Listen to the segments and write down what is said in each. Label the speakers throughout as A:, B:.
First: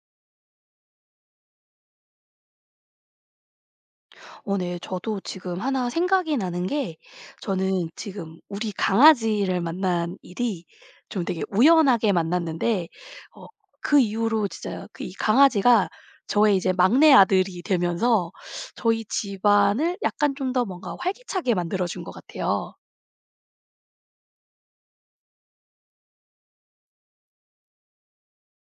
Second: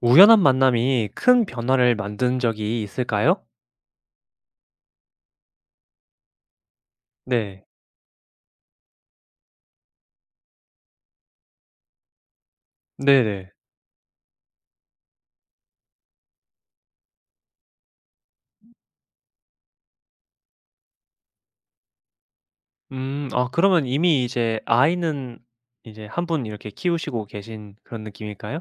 A: 우연한 만남이 큰 변화를 만든 적이 있을까요?
B: 네. 저도 지금 하나 생각이 나는 게
A: 네.
B: 저는 지금 우리 강아지를 만난 일이 좀 되게 우연하게 만났는데 어
A: 네네.
B: 그 이후로 진짜 그 이 강아지가 저의 이제 막내 아들이 되면서 저희 집안을 약간 좀 더 뭔가 활기차게 만들어 준 것 같아요.
A: 음. 아 그러면 이미 이제 아이는 이제 한 분 이렇게 키우시고 계신 그런 느낌일까요?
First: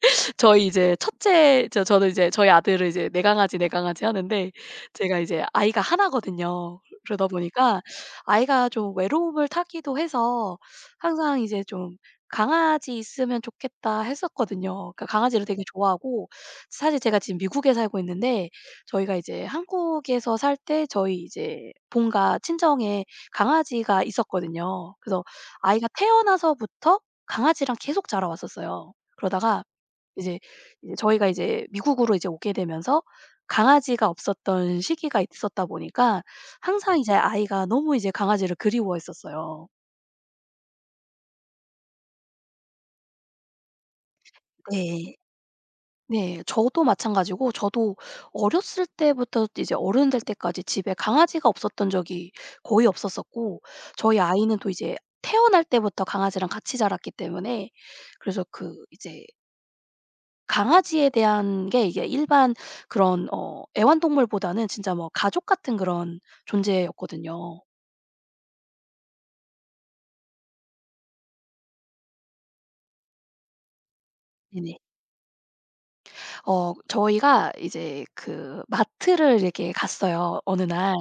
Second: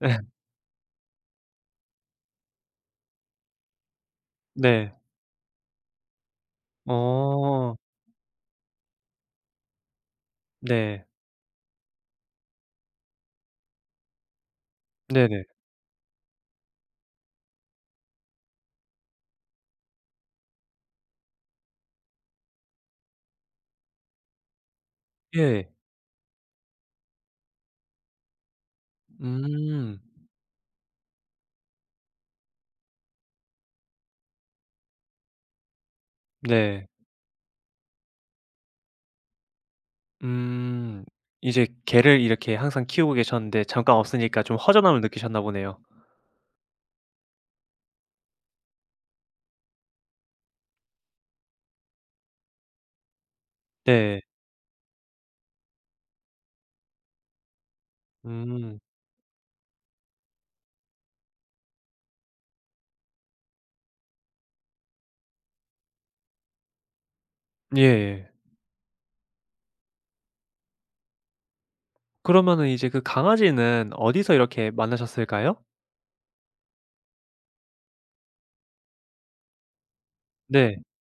A: 네,
B: 저희 이제 첫째 저는 이제 저희 아들을 이제 "내 강아지, 내 강아지." 하는데
A: 네.
B: 제가 이제 아이가 하나 거든요. 그러다
A: 어.
B: 보니까 아이가 좀 외로움을 타기도 해서
A: 네.
B: 항상 이제 좀 '강아지 있으면 좋겠다.' 했었거든요. 그러니까
A: 네네.
B: 강아지를 되게 좋아하고 사실 제가 지금 미국에 살고 있는데 저희가 이제 한국에서 살 때 저희 이제 본가 친정에 강아지가 있었거든요. 그래서
A: 예.
B: 아이가 태어나서부터 강아지랑 계속 자라왔었어요. 그러다가
A: 음.
B: 이제 이제 저희가 이제 미국으로 이제 오게 되면서 강아지가 없었던 시기가 있었다 보니까
A: 네.
B: 항상 이제 아이가 너무 이제 강아지를 그리워했었어요.
A: 음. 이제 개를 이렇게 항상 키우고 계셨는데 잠깐 없으니까 좀 허전함을
B: 네.
A: 느끼셨나 보네요.
B: 네. 저도 마찬가지고 저도 어렸을 때부터 이제 어른 될 때까지 집에 강아지가 없었던 적이 거의 없었었고 저희
A: 네.
B: 아이는 또 이제 태어날 때부터 강아지랑 같이 자랐기 때문에 그래서 그
A: 음.
B: 이제 강아지에 대한 게 이게 일반 그런 애완동물보다는 진짜 뭐 가족 같은 그런 존재였거든요.
A: 예예. 그러면은 이제 그 강아지는 어디서 이렇게
B: 네네.
A: 만나셨을까요?
B: 저희가 이제 그 마트를 이렇게 갔어요, 어느
A: 네.
B: 날.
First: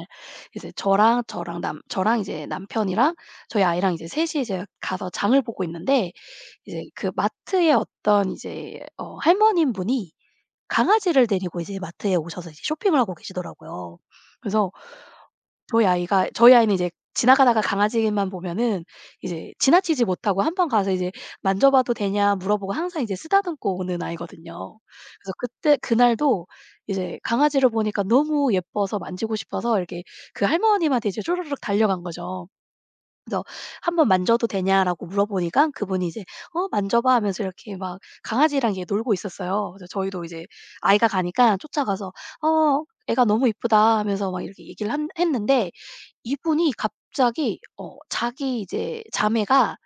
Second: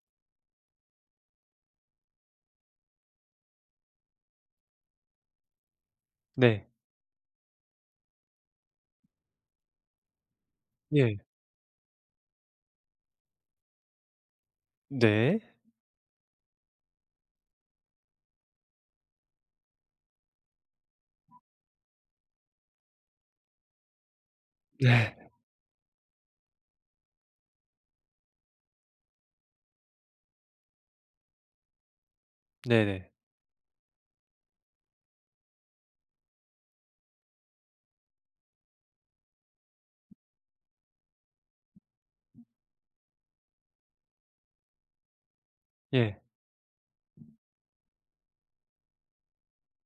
B: 이제 저랑 이제 남편이랑 저희 아이랑 이제 셋이 이제 가서 장을 보고 있는데
A: 네.
B: 이제 그 마트에 어떤 이제 할머님 분이
A: 예.
B: 강아지를 데리고 이제 마트에 오셔서 이제 쇼핑을 하고 계시더라고요. 그래서
A: 네.
B: 저희 아이는 이제 지나가다가 강아지만 보면은 이제 지나치지 못하고 한 번 가서 이제 "만져봐도 되냐?" 물어보고 항상 이제 쓰다듬고 오는 아이거든요.
A: 네.
B: 그래서 그때 그날도 이제 강아지를 보니까 너무 예뻐서 만지고 싶어서 이렇게 그 할머님한테 이제 쪼르륵 달려간 거죠.
A: 네네.
B: 그래서 "한 번 만져도 되냐?"라고 물어보니까 그분이 이제 "어 만져봐." 하면서 이렇게 막 강아지랑 이렇게 놀고 있었어요. 그래서 저희도 이제 아이가 가니까 쫓아가서 "어 애가 너무 이쁘다." 하면서 막 이렇게 얘기를 한 했는데
A: 예.
B: 이분이 갑자기 자기 이제 자매가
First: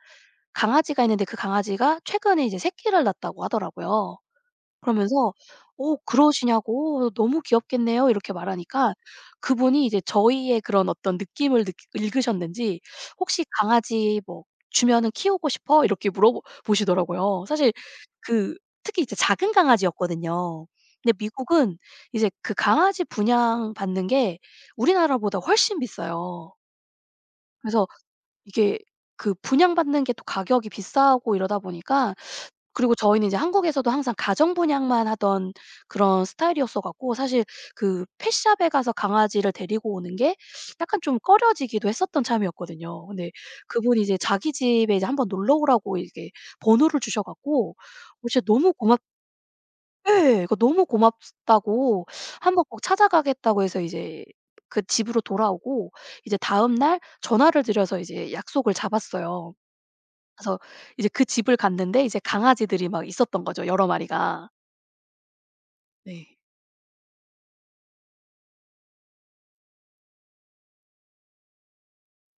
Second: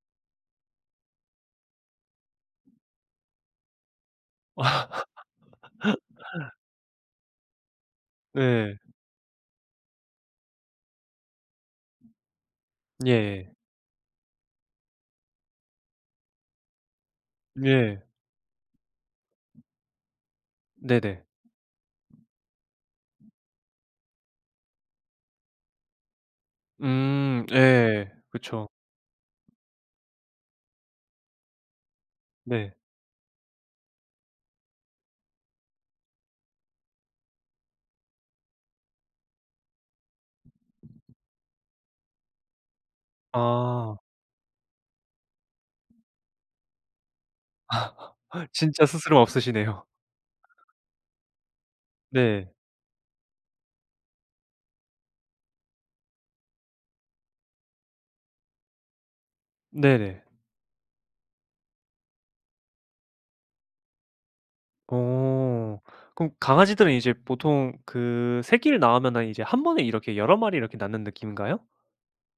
B: 강아지가 있는데 그 강아지가 최근에 이제 새끼를 낳았다고 하더라고요. 그러면서 "어 그러시냐고. 너무 귀엽겠네요." 이렇게
A: 네.
B: 말하니까 그분이 이제 저희의 그런 어떤 느낌을 느 읽으셨는지 "혹시
A: 예예.
B: 강아지 뭐 주면은 키우고 싶어?" 이렇게 물어보 보시더라고요. 사실
A: 예.
B: 그 특히 이제 작은 강아지였거든요. 근데
A: 네네.
B: 미국은 이제 그 강아지 분양받는 게 우리나라보다 훨씬 비싸요. 그래서
A: 예. 그쵸.
B: 이게 그 분양받는 게 또 가격이 비싸고 이러다 보니까
A: 네.
B: 그리고 저희는 이제 한국에서도 항상 가정 분양만 하던 그런 스타일이었어 갖고 사실 그 펫샵에 가서 강아지를 데리고 오는 게 약간 좀 꺼려지기도 했었던 참이었거든요. 근데
A: 아.
B: 그분이 이제 자기 집에 이제 한번 놀러 오라고 이렇게 번호를 주셔 갖고 진짜 너무
A: 진짜
B: 고맙
A: 스스럼 없으시네요.
B: 예. 그 너무 고맙다고
A: 네.
B: 한번 꼭 찾아가겠다고 해서 이제 그 집으로 돌아오고 이제 다음날 전화를 드려서 이제 약속을 잡았어요.
A: 네네.
B: 그래서 이제 그 집을 갔는데 이제 강아지들이 막 있었던 거죠, 여러 마리가.
A: 어. 그럼
B: 네.
A: 강아지들은 이제 보통 그 새끼를 낳으면은 이제 한 번에 이렇게 여러 마리 이렇게 낳는 느낌인가요?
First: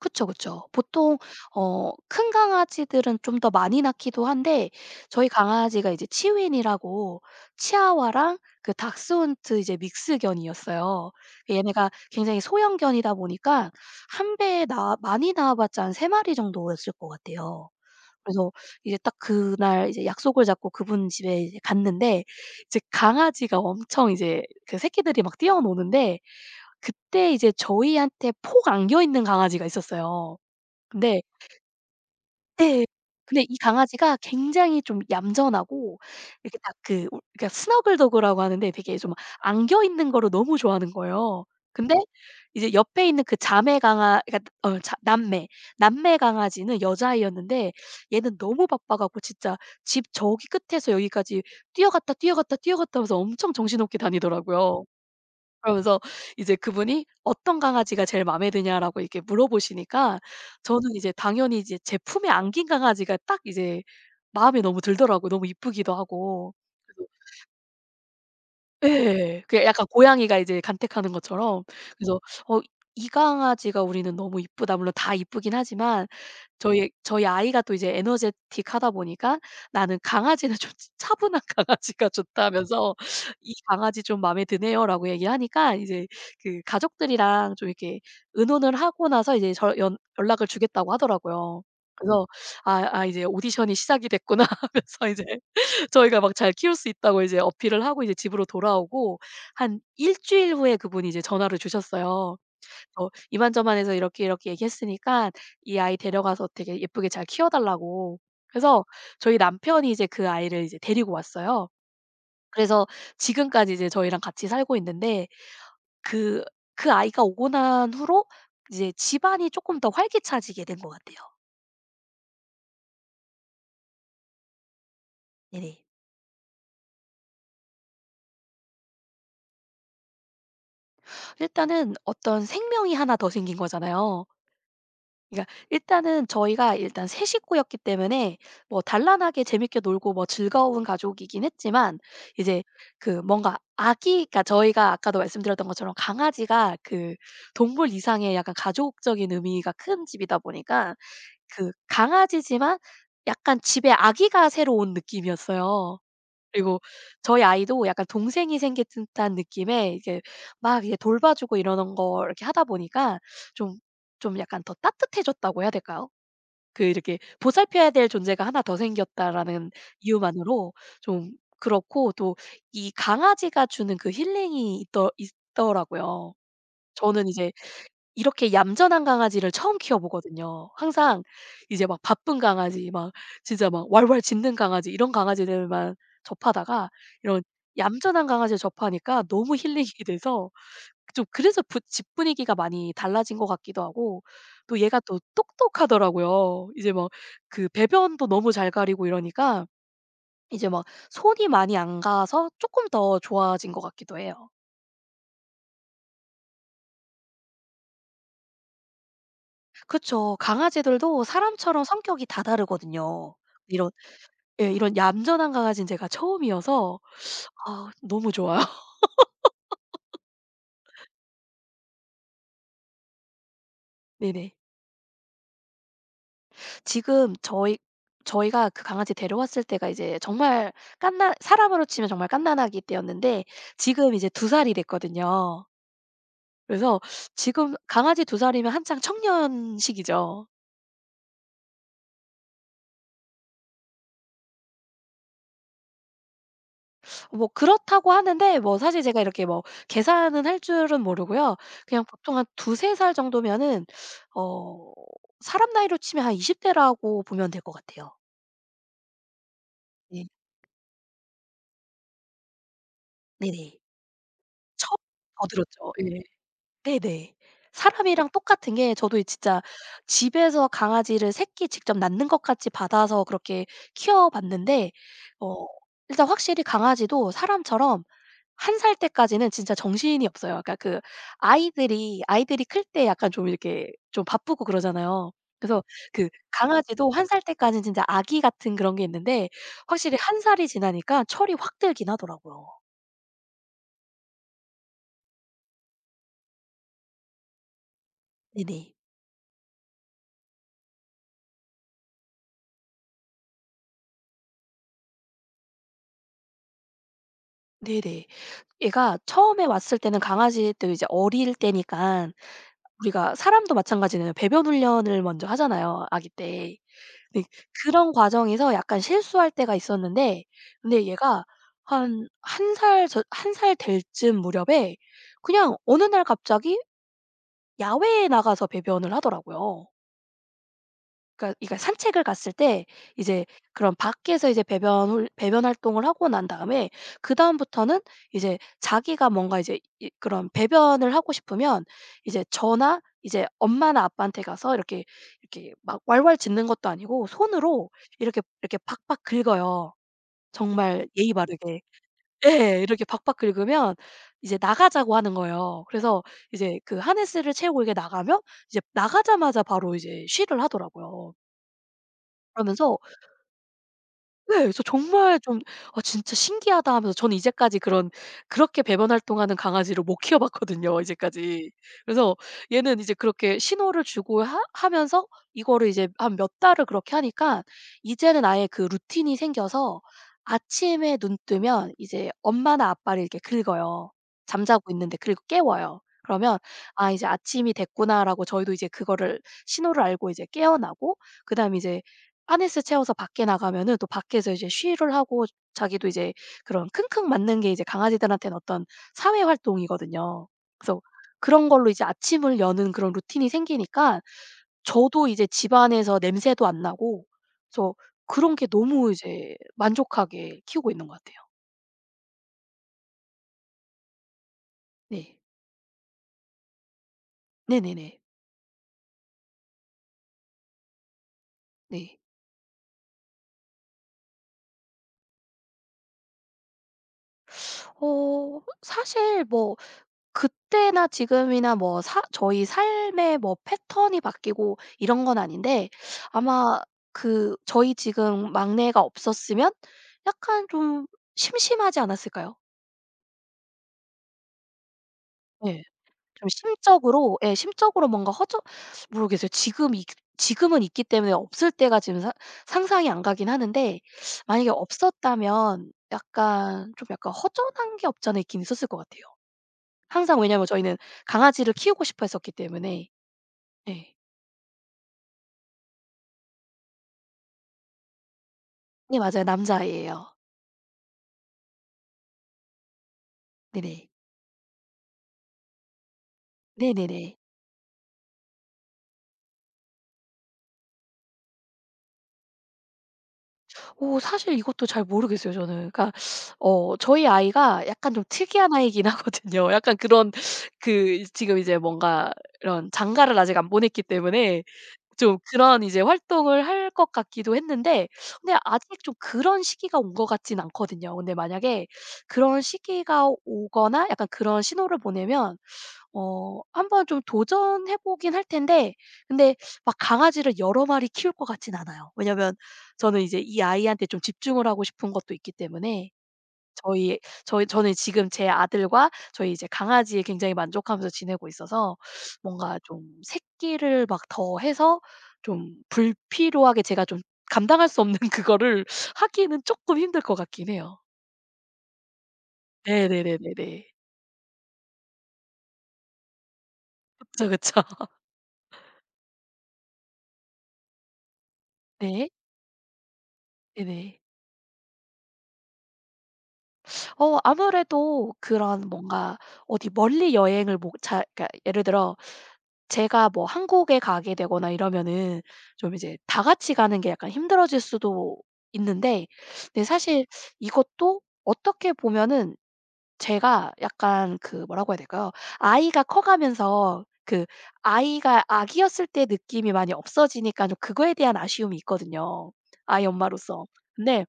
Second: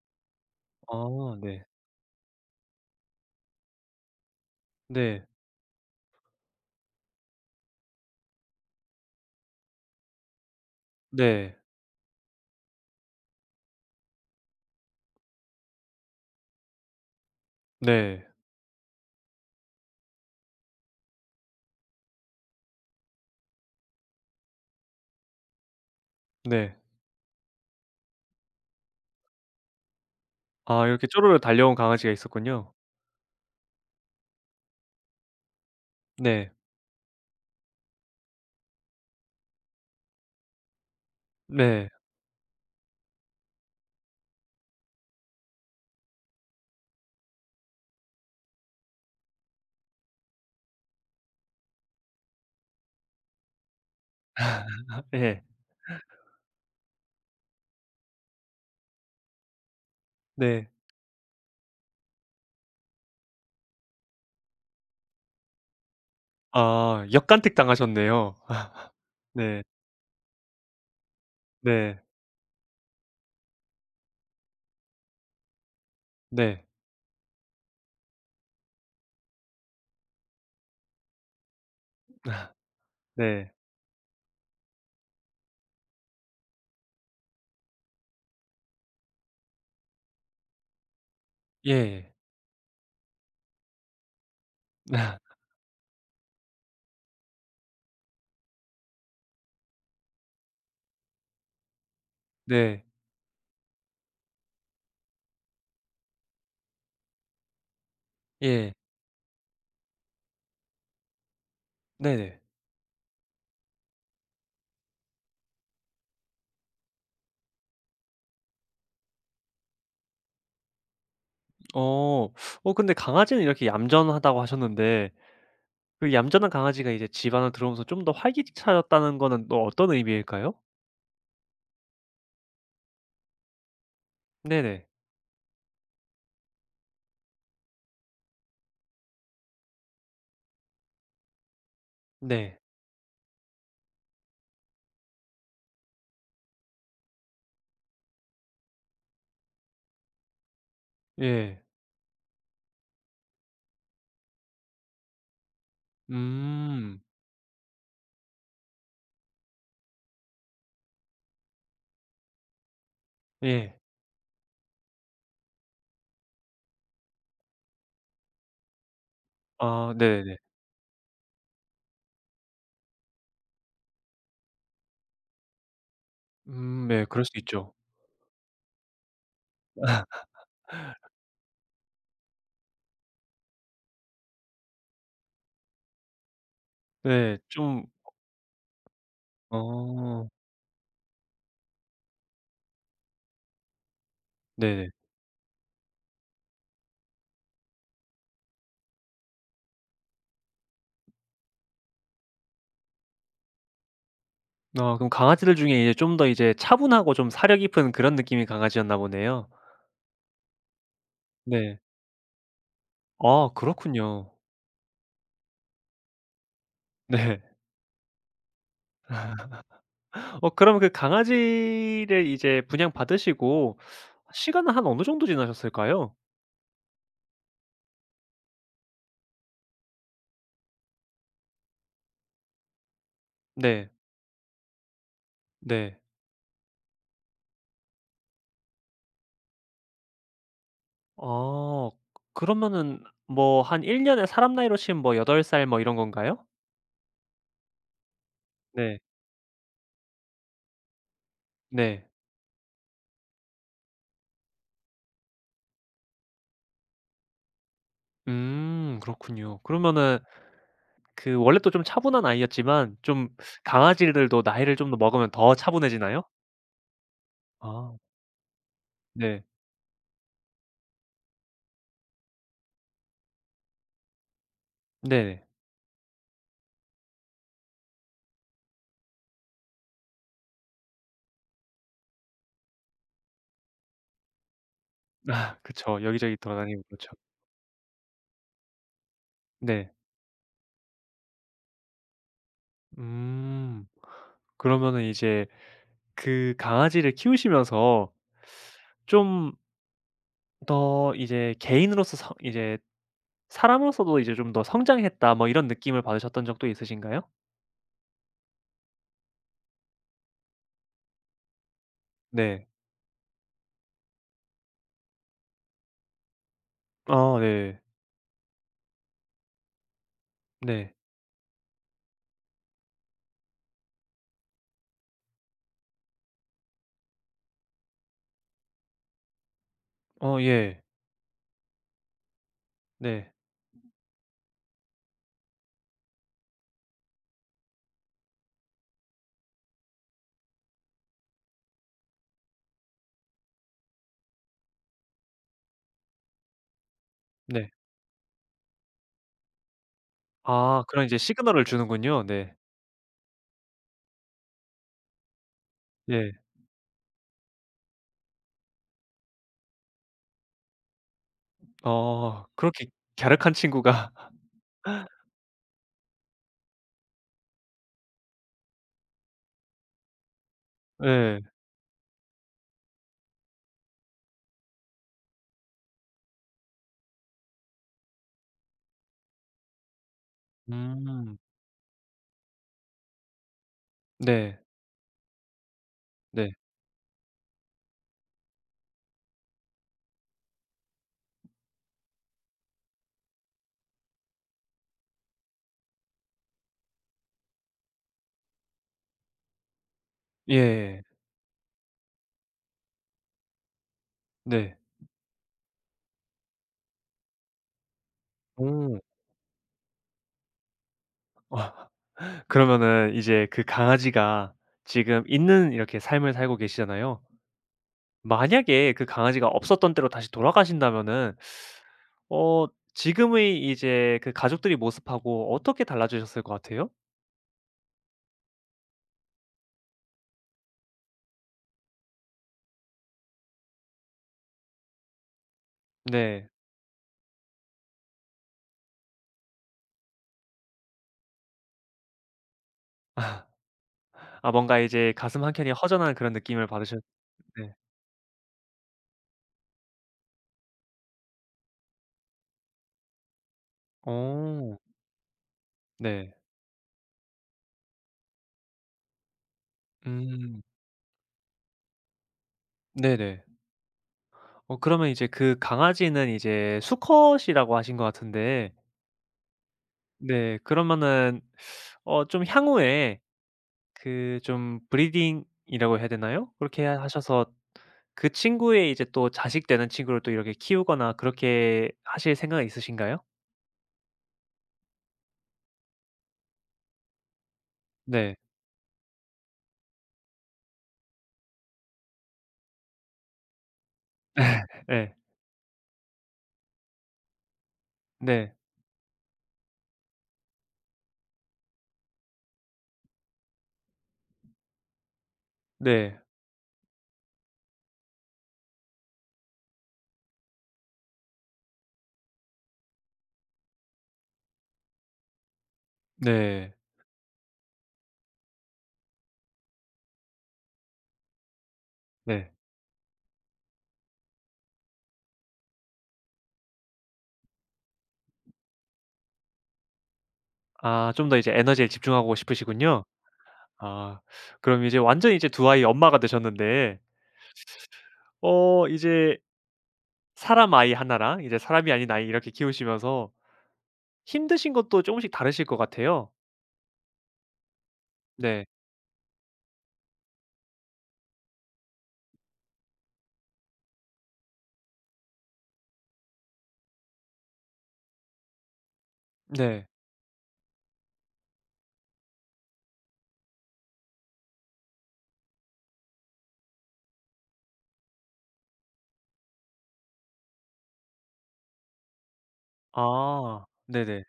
B: 그쵸, 그쵸. 보통
A: 아 네.
B: 큰 강아지들은 좀 더 많이 낳기도 한데
A: 네.
B: 저희 강아지가 이제 치윈이라고 치아와랑 그 닥스훈트 이제 믹스견이었어요.
A: 네.
B: 얘네가 굉장히 소형견이다 보니까 한 배에 낳아 많이 낳아 봤자 한 3마리 마리 정도였을 것 같아요.
A: 네.
B: 그래서 이제 딱 그날 이제 약속을 잡고 그분 집에 이제 갔는데 이제 강아지가 엄청 이제 그 새끼들이 막 뛰어노는데
A: 네.
B: 그때 이제 저희한테 폭 안겨 있는 강아지가 있었어요.
A: 아 이렇게
B: 근데
A: 쪼르르 달려온 강아지가 있었군요.
B: 네. 근데 이 강아지가 굉장히 좀 얌전하고
A: 네.
B: 이렇게 딱 그 우 그러니까 스너글더그라고 하는데 되게 좀 안겨 있는 거를 너무 좋아하는 거예요.
A: 네.
B: 근데 이제 옆에 있는 그 자매 강아 그러니까 남매 강아지는 여자아이였는데 얘는 너무 바빠 갖고 진짜 집 저기 끝에서 여기까지 뛰어갔다, 뛰어갔다, 뛰어갔다 하면서 엄청 정신없게 다니더라고요.
A: 예.
B: 그러면서 이제 그분이 "어떤 강아지가 제일 마음에 드냐?"라고 이렇게 물어보시니까
A: 네.
B: 저는 이제 당연히 이제 제 품에 안긴 강아지가 딱 이제 마음에 너무 들더라고요, 너무 이쁘기도 하고.
A: 아
B: 그래서
A: 역간택 당하셨네요.
B: 예. 그
A: 네.
B: 약간 고양이가 이제 간택하는 것처럼.
A: 네.
B: 그래서 어 '이 강아지가 우리는 너무 이쁘다.' 물론 다 이쁘긴 하지만
A: 네.
B: 저희 아이가 또 이제 에너제틱하다 보니까 "나는 강아지는 좀 치 차분한 강아지가
A: 아
B: 좋다."면서
A: 네.
B: "이 강아지 좀 마음에 드네요."라고 얘기하니까 이제 그 가족들이랑 좀 이렇게 의논을 하고 나서 이제 저 연 연락을 주겠다고 하더라고요.
A: 예.
B: 그래서 '아 아 이제 오디션이 시작이 됐구나.' 하면서
A: 아
B: 이제 저희가 막 잘 키울 수 있다고 이제 어필을 하고 이제 집으로 돌아오고 한 1주일 후에 그분이 이제 전화를 주셨어요.
A: 네.
B: 저 이만저만해서 이렇게 이렇게 얘기했으니까 이 아이 데려가서 되게 예쁘게 잘 키워달라고.
A: 예.
B: 그래서 저희 남편이 이제 그 아이를 이제 데리고 왔어요.
A: 네네.
B: 그래서 지금까지 이제 저희랑 같이 살고 있는데 그 그 아이가 오고 난 후로 이제 집안이 조금 더 활기차지게 된 것 같아요.
A: 어. 어 근데 강아지는 이렇게 얌전하다고 하셨는데
B: 네네.
A: 그 얌전한 강아지가 이제 집 안으로 들어오면서 좀 더 활기차졌다는 거는 또 어떤 의미일까요?
B: 일단은 어떤 생명이 하나 더 생긴 거잖아요.
A: 네네.
B: 그러니까 일단은 저희가 일단 3식구 식구였기 때문에 뭐 단란하게 재밌게 놀고 뭐 즐거운 가족이긴 했지만
A: 네.
B: 이제 그 뭔가 아기 그러니까 저희가 아까도 말씀드렸던 것처럼 강아지가 그 동물 이상의 약간 가족적인 의미가 큰 집이다 보니까
A: 예.
B: 그 강아지지만 약간 집에 아기가 새로 온 느낌이었어요. 그리고
A: 음.
B: 저희 아이도 약간 동생이 생긴 듯한 느낌에 이게 막 이제 돌봐주고 이러는 걸 이렇게 하다 보니까
A: 예.
B: 좀 좀 약간 더 따뜻해졌다고 해야 될까요? 그 이렇게 '보살펴야 될 존재가 하나 더 생겼다.'라는
A: 아 네네네.
B: 이유만으로 좀 그렇고 또 이 강아지가 주는 그 힐링이 있더라고요.
A: 네. 그럴
B: 저는
A: 수
B: 이제
A: 있죠.
B: 이렇게 얌전한 강아지를 처음 키워 보거든요. 항상 이제 막 바쁜 강아지 막 진짜 막 왈왈 짖는 강아지 이런 강아지들만 접하다가
A: 네.
B: 이런
A: 좀
B: 얌전한 강아지를 접하니까 너무 힐링이
A: 어.
B: 돼서 좀 그래서 부 집 분위기가 많이 달라진 것 같기도 하고 또
A: 네네.
B: 얘가 또 똑똑하더라고요. 이제 막 그 배변도 너무 잘 가리고 이러니까 이제 막 손이 많이 안 가서 조금 더 좋아진 것 같기도 해요.
A: 어 그럼 강아지들 중에 이제 좀 더 이제 차분하고 좀 사려 깊은 그런 느낌의 강아지였나 보네요.
B: 그쵸. 강아지들도
A: 네.
B: 사람처럼 성격이 다 다르거든요.
A: 아
B: 이런
A: 그렇군요.
B: 예, 이런 얌전한 강아지는 제가 처음이어서
A: 네.
B: 아 너무 좋아요.
A: 어 그럼 그 강아지를 이제 분양받으시고
B: 네네.
A: 시간은 한 어느 정도 지나셨을까요?
B: 지금 저희가 그 강아지 데려왔을 때가 이제 정말 깐난 사람으로 치면 정말 깐난아기 때였는데
A: 네.
B: 지금 이제 두 살이 됐거든요.
A: 네.
B: 그래서 지금 강아지 두 살이면 한창 청년 시기죠.
A: 아 그러면은 뭐 한 1년 년에 사람 나이로 치면 뭐 8살 뭐 이런 건가요?
B: 뭐 그렇다고 하는데 뭐
A: 네.
B: 사실 제가 이렇게 뭐 계산은 할 줄은 모르고요.
A: 네.
B: 그냥 보통 한 두세 살 정도면은 어 사람 나이로 치면 한 20대 대라고 보면 될 것 같아요.
A: 그렇군요. 그러면은
B: 네.
A: 그 원래 또 좀 차분한 아이였지만 좀
B: 네네.
A: 강아지들도 나이를 좀 더
B: 처음
A: 먹으면
B: 더
A: 더
B: 들었죠. 예.
A: 차분해지나요?
B: 네네.
A: 아
B: 사람이랑 똑같은 게 저도 이
A: 네.
B: 진짜 집에서 강아지를 새끼 직접 낳는 것 같이 받아서 그렇게 키워봤는데
A: 네네.
B: 어 일단 확실히 강아지도 사람처럼 1살 때까지는 진짜 정신이 없어요. 그러니까 그 아이들이 클 때 약간 좀 이렇게 좀 바쁘고 그러잖아요.
A: 아
B: 그래서
A: 그쵸.
B: 그
A: 여기저기 돌아다니고
B: 강아지도
A: 그렇죠.
B: 1살 때까지는 진짜 아기 같은 그런 게 있는데
A: 네.
B: 확실히 한 살이 지나니까 철이 확 들긴 하더라고요.
A: 음. 그러면은 이제 그 강아지를 키우시면서
B: 네네.
A: 좀 더 이제 개인으로서 성 이제 사람으로서도 이제 좀 더 '성장했다.' 뭐 이런 느낌을 받으셨던 적도 있으신가요?
B: 네네. 얘가 처음에 왔을 때는 강아지도 이제 어릴 때니까
A: 네.
B: 우리가 사람도 마찬가지네요. 배변 훈련을 먼저 하잖아요, 아기 때.
A: 아
B: 근데
A: 네.
B: 그런 과정에서 약간 실수할 때가 있었는데
A: 네.
B: 근데 얘가 한 1살 살 1살 살 될 쯤 무렵에 그냥 어느 날 갑자기 야외에 나가서 배변을 하더라고요.
A: 어 예.
B: 그러니까 산책을 갔을 때
A: 네.
B: 이제 그런 밖에서 이제 배변 활동을 하고 난 다음에 그다음부터는 이제 자기가 뭔가 이제 이 그런 배변을 하고 싶으면 이제 저나 이제 엄마나 아빠한테 가서 이렇게 이렇게 막 왈왈 짖는 것도 아니고
A: 네.
B: 손으로 이렇게 이렇게 박박 긁어요.
A: 아 그런
B: 정말
A: 이제
B: 예의
A: 시그널을
B: 바르게.
A: 주는군요. 네.
B: 예. 이렇게 박박 긁으면 이제 나가자고 하는 거예요. 그래서
A: 예.
B: 이제 그 하네스를 채우고 이렇게 나가면 이제 나가자마자 바로 이제 쉬를 하더라고요.
A: 어 그렇게
B: 그러면서
A: 갸륵한 친구가
B: 네. 그래서 정말 좀 '아 진짜 신기하다.' 하면서 저는 이제까지 그런 그렇게 배변 활동하는 강아지를 못 키워봤거든요
A: 예.
B: 이제까지. 그래서 얘는 이제 그렇게 신호를 주고 하 하면서 이거를 이제 한 몇 달을 그렇게 하니까 이제는 아예 그 루틴이 생겨서 아침에
A: 음.
B: 눈 뜨면 이제 엄마나 아빠를 이렇게 긁어요.
A: 네.
B: 잠자고 있는데 긁고 깨워요.
A: 네.
B: 그러면 '아 이제 아침이 됐구나.'라고 저희도 이제 그거를 신호를 알고 이제 깨어나고 그다음에 이제 하네스 채워서 밖에 나가면은 또 밖에서 이제 쉬를 하고 자기도 이제 그런 킁킁 맞는 게 이제 강아지들한테는 어떤 사회 활동이거든요.
A: 예예.
B: 그래서 그런 걸로 이제 아침을 여는 그런 루틴이 생기니까
A: 네.
B: 저도 이제 집안에서 냄새도 안 나고 그래서 그런 게
A: 오.
B: 너무 이제 만족하게 키우고 있는 것 같아요.
A: 그러면은 이제 그 강아지가 지금
B: 네.
A: 있는 이렇게 삶을 살고 계시잖아요.
B: 네네네.
A: 만약에 그 강아지가 없었던 때로 다시 돌아가신다면은
B: 네.
A: 어 지금의 이제 그 가족들이 모습하고 어떻게 달라지셨을 것 같아요?
B: 사실 뭐 그때나 지금이나 뭐 사 저희 삶의 뭐 패턴이 바뀌고 이런 건 아닌데
A: 네.
B: 아마 그 저희 지금 막내가 없었으면 약간 좀 심심하지 않았을까요?
A: 아 뭔가 이제 가슴 한켠이
B: 예.
A: 허전한 그런
B: 좀
A: 느낌을 받으셨
B: 심적으로 예,
A: 네.
B: 심적으로 뭔가 허전 모르겠어요. 지금 이 지금은 있기 때문에 없을 때가 지금 사 상상이 안 가긴 하는데 만약에
A: 어
B: 없었다면
A: 네.
B: 약간 좀 약간 허전한 게 없지 않아 있긴 있었을 것 같아요. 항상
A: 음
B: 왜냐하면 저희는 강아지를 키우고 싶어 했었기 때문에.
A: 네네.
B: 예.
A: 어 그러면 이제 그 강아지는 이제 수컷이라고 하신 것 같은데
B: 네 맞아요. 남자아이예요.
A: 네 그러면은 어 좀 향후에
B: 네네.
A: 그 좀 브리딩이라고 해야 되나요? 그렇게 하
B: 네네네.
A: 하셔서 그 친구의 이제 또 자식 되는 친구를 또 이렇게 키우거나 그렇게 하실 생각이 있으신가요?
B: 오 사실 이것도 잘 모르겠어요 저는. 그러니까 저희 아이가 약간 좀
A: 네.
B: 특이한 아이긴 하거든요. 약간 그런 그 지금 이제 뭔가 이런 장가를 아직 안 보냈기 때문에
A: 예.
B: 좀 그런 이제 활동을 할 것 같기도 했는데
A: 네.
B: 근데 아직 좀 그런 시기가 온 것 같진 않거든요. 근데 만약에 그런 시기가 오거나 약간 그런 신호를 보내면
A: 네. 네.
B: 한번 좀 도전해 보긴 할 텐데 근데 막 강아지를 여러 마리 키울 것 같진 않아요. 왜냐면 저는 이제 이 아이한테 좀 집중을 하고 싶은 것도 있기 때문에
A: 네.
B: 저희 저희 저는 지금 제 아들과 저희 이제 강아지에 굉장히 만족하면서 지내고 있어서
A: 네.
B: 뭔가 좀 새끼를 막 더해서 좀 불필요하게 제가 좀 감당할 수 없는 그거를 하기는 조금 힘들 것 같긴 해요.
A: 아 좀 더 이제 에너지를 집중하고 싶으시군요.
B: 네네네네네.
A: 아 그럼 이제 완전히 이제 두 아이 엄마가 되셨는데
B: 그쵸, 그쵸.
A: 어 이제 사람 아이 하나랑 이제 사람이 아닌 아이
B: 네.
A: 이렇게 키우시면서
B: 네네.
A: 힘드신 것도 조금씩 다르실 것 같아요.
B: 아무래도
A: 네.
B: 그런 뭔가 어디 멀리 여행을 못 자 그러니까 예를 들어 제가 뭐 한국에 가게 되거나 이러면은 좀 이제 다 같이 가는 게 약간 힘들어질 수도 있는데 근데
A: 네.
B: 사실 이것도 어떻게 보면은 제가 약간 그 뭐라고 해야 될까요? 아이가 커가면서 그 아이가 아기였을 때 느낌이 많이 없어지니까 좀 그거에 대한 아쉬움이 있거든요, 아이
A: 아
B: 엄마로서.
A: 네네.
B: 근데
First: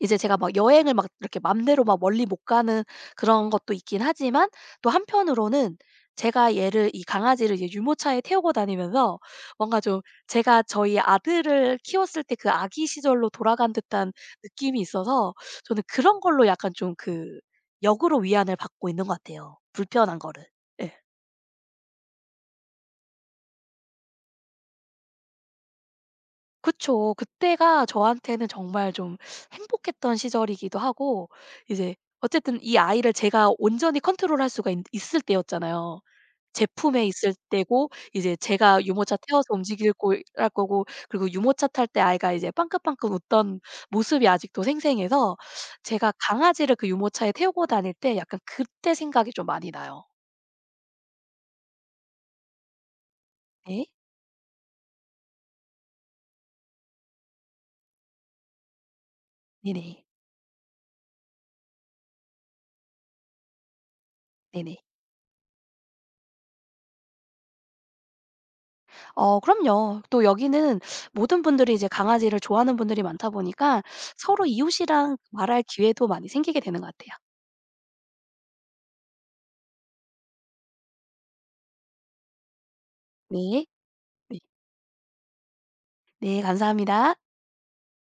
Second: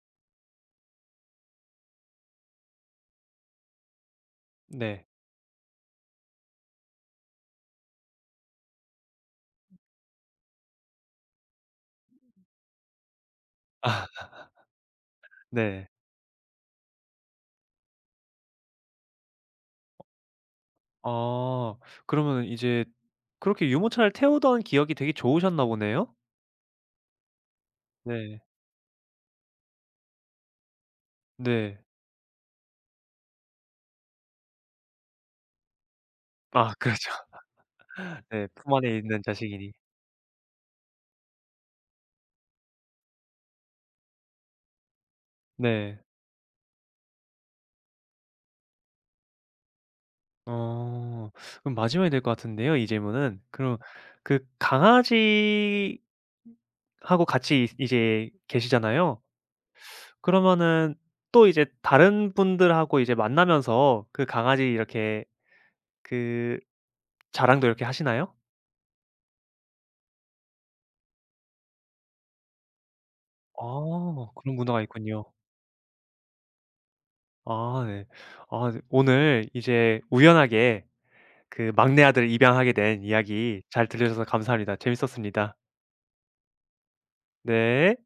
B: 이제 제가 막 여행을 막 이렇게 맘대로 막 멀리 못 가는 그런 것도 있긴 하지만 또
A: 네.
B: 한편으로는 제가 얘를 이 강아지를 이제 유모차에 태우고 다니면서 뭔가 좀 제가 저희 아들을 키웠을 때 그 아기 시절로 돌아간 듯한 느낌이 있어서 저는
A: 네.
B: 그런 걸로 약간 좀 그 역으로 위안을 받고 있는 것 같아요, 불편한 거를. 예.
A: 아 그러면 이제 그렇게 유모차를 태우던 기억이 되게 좋으셨나 보네요?
B: 그쵸. 그때가
A: 네.
B: 저한테는 정말 좀 행복했던 시절이기도 하고
A: 네.
B: 이제 어쨌든 이 아이를 제가 온전히 컨트롤할 수가 있 있을 때였잖아요. 제
A: 아
B: 품에
A: 그렇죠.
B: 있을 때고 이제
A: 네. 품
B: 제가
A: 안에
B: 유모차
A: 있는
B: 태워서
A: 자식이니.
B: 할 거고 그리고 유모차 탈 때 아이가 이제 빵긋빵긋 웃던 모습이 아직도 생생해서
A: 네.
B: 제가 강아지를 그 유모차에 태우고 다닐 때 약간 그때 생각이 좀 많이 나요.
A: 어. 그럼 마지막이 될 것 같은데요 이 질문은. 그럼
B: 네.
A: 그 강아지 하고 같이 이 이제 계시잖아요.
B: 네네.
A: 그러면은 또 이제 다른 분들하고 이제 만나면서 그 강아지
B: 네네.
A: 이렇게 그 자랑도 이렇게 하시나요?
B: 그럼요. 또 여기는 모든 분들이 이제 강아지를 좋아하는 분들이 많다 보니까
A: 아
B: 서로
A: 그런 문화가
B: 이웃이랑
A: 있군요.
B: 말할 기회도 많이 생기게 되는 것 같아요.
A: 아 네. 아 네 오늘 이제 우연하게 그 막내 아들을 입양하게 된 이야기
B: 네.
A: 잘 들려 주셔서
B: 네.
A: 감사합니다. 재밌었습니다.
B: 네 감사합니다.
A: 네.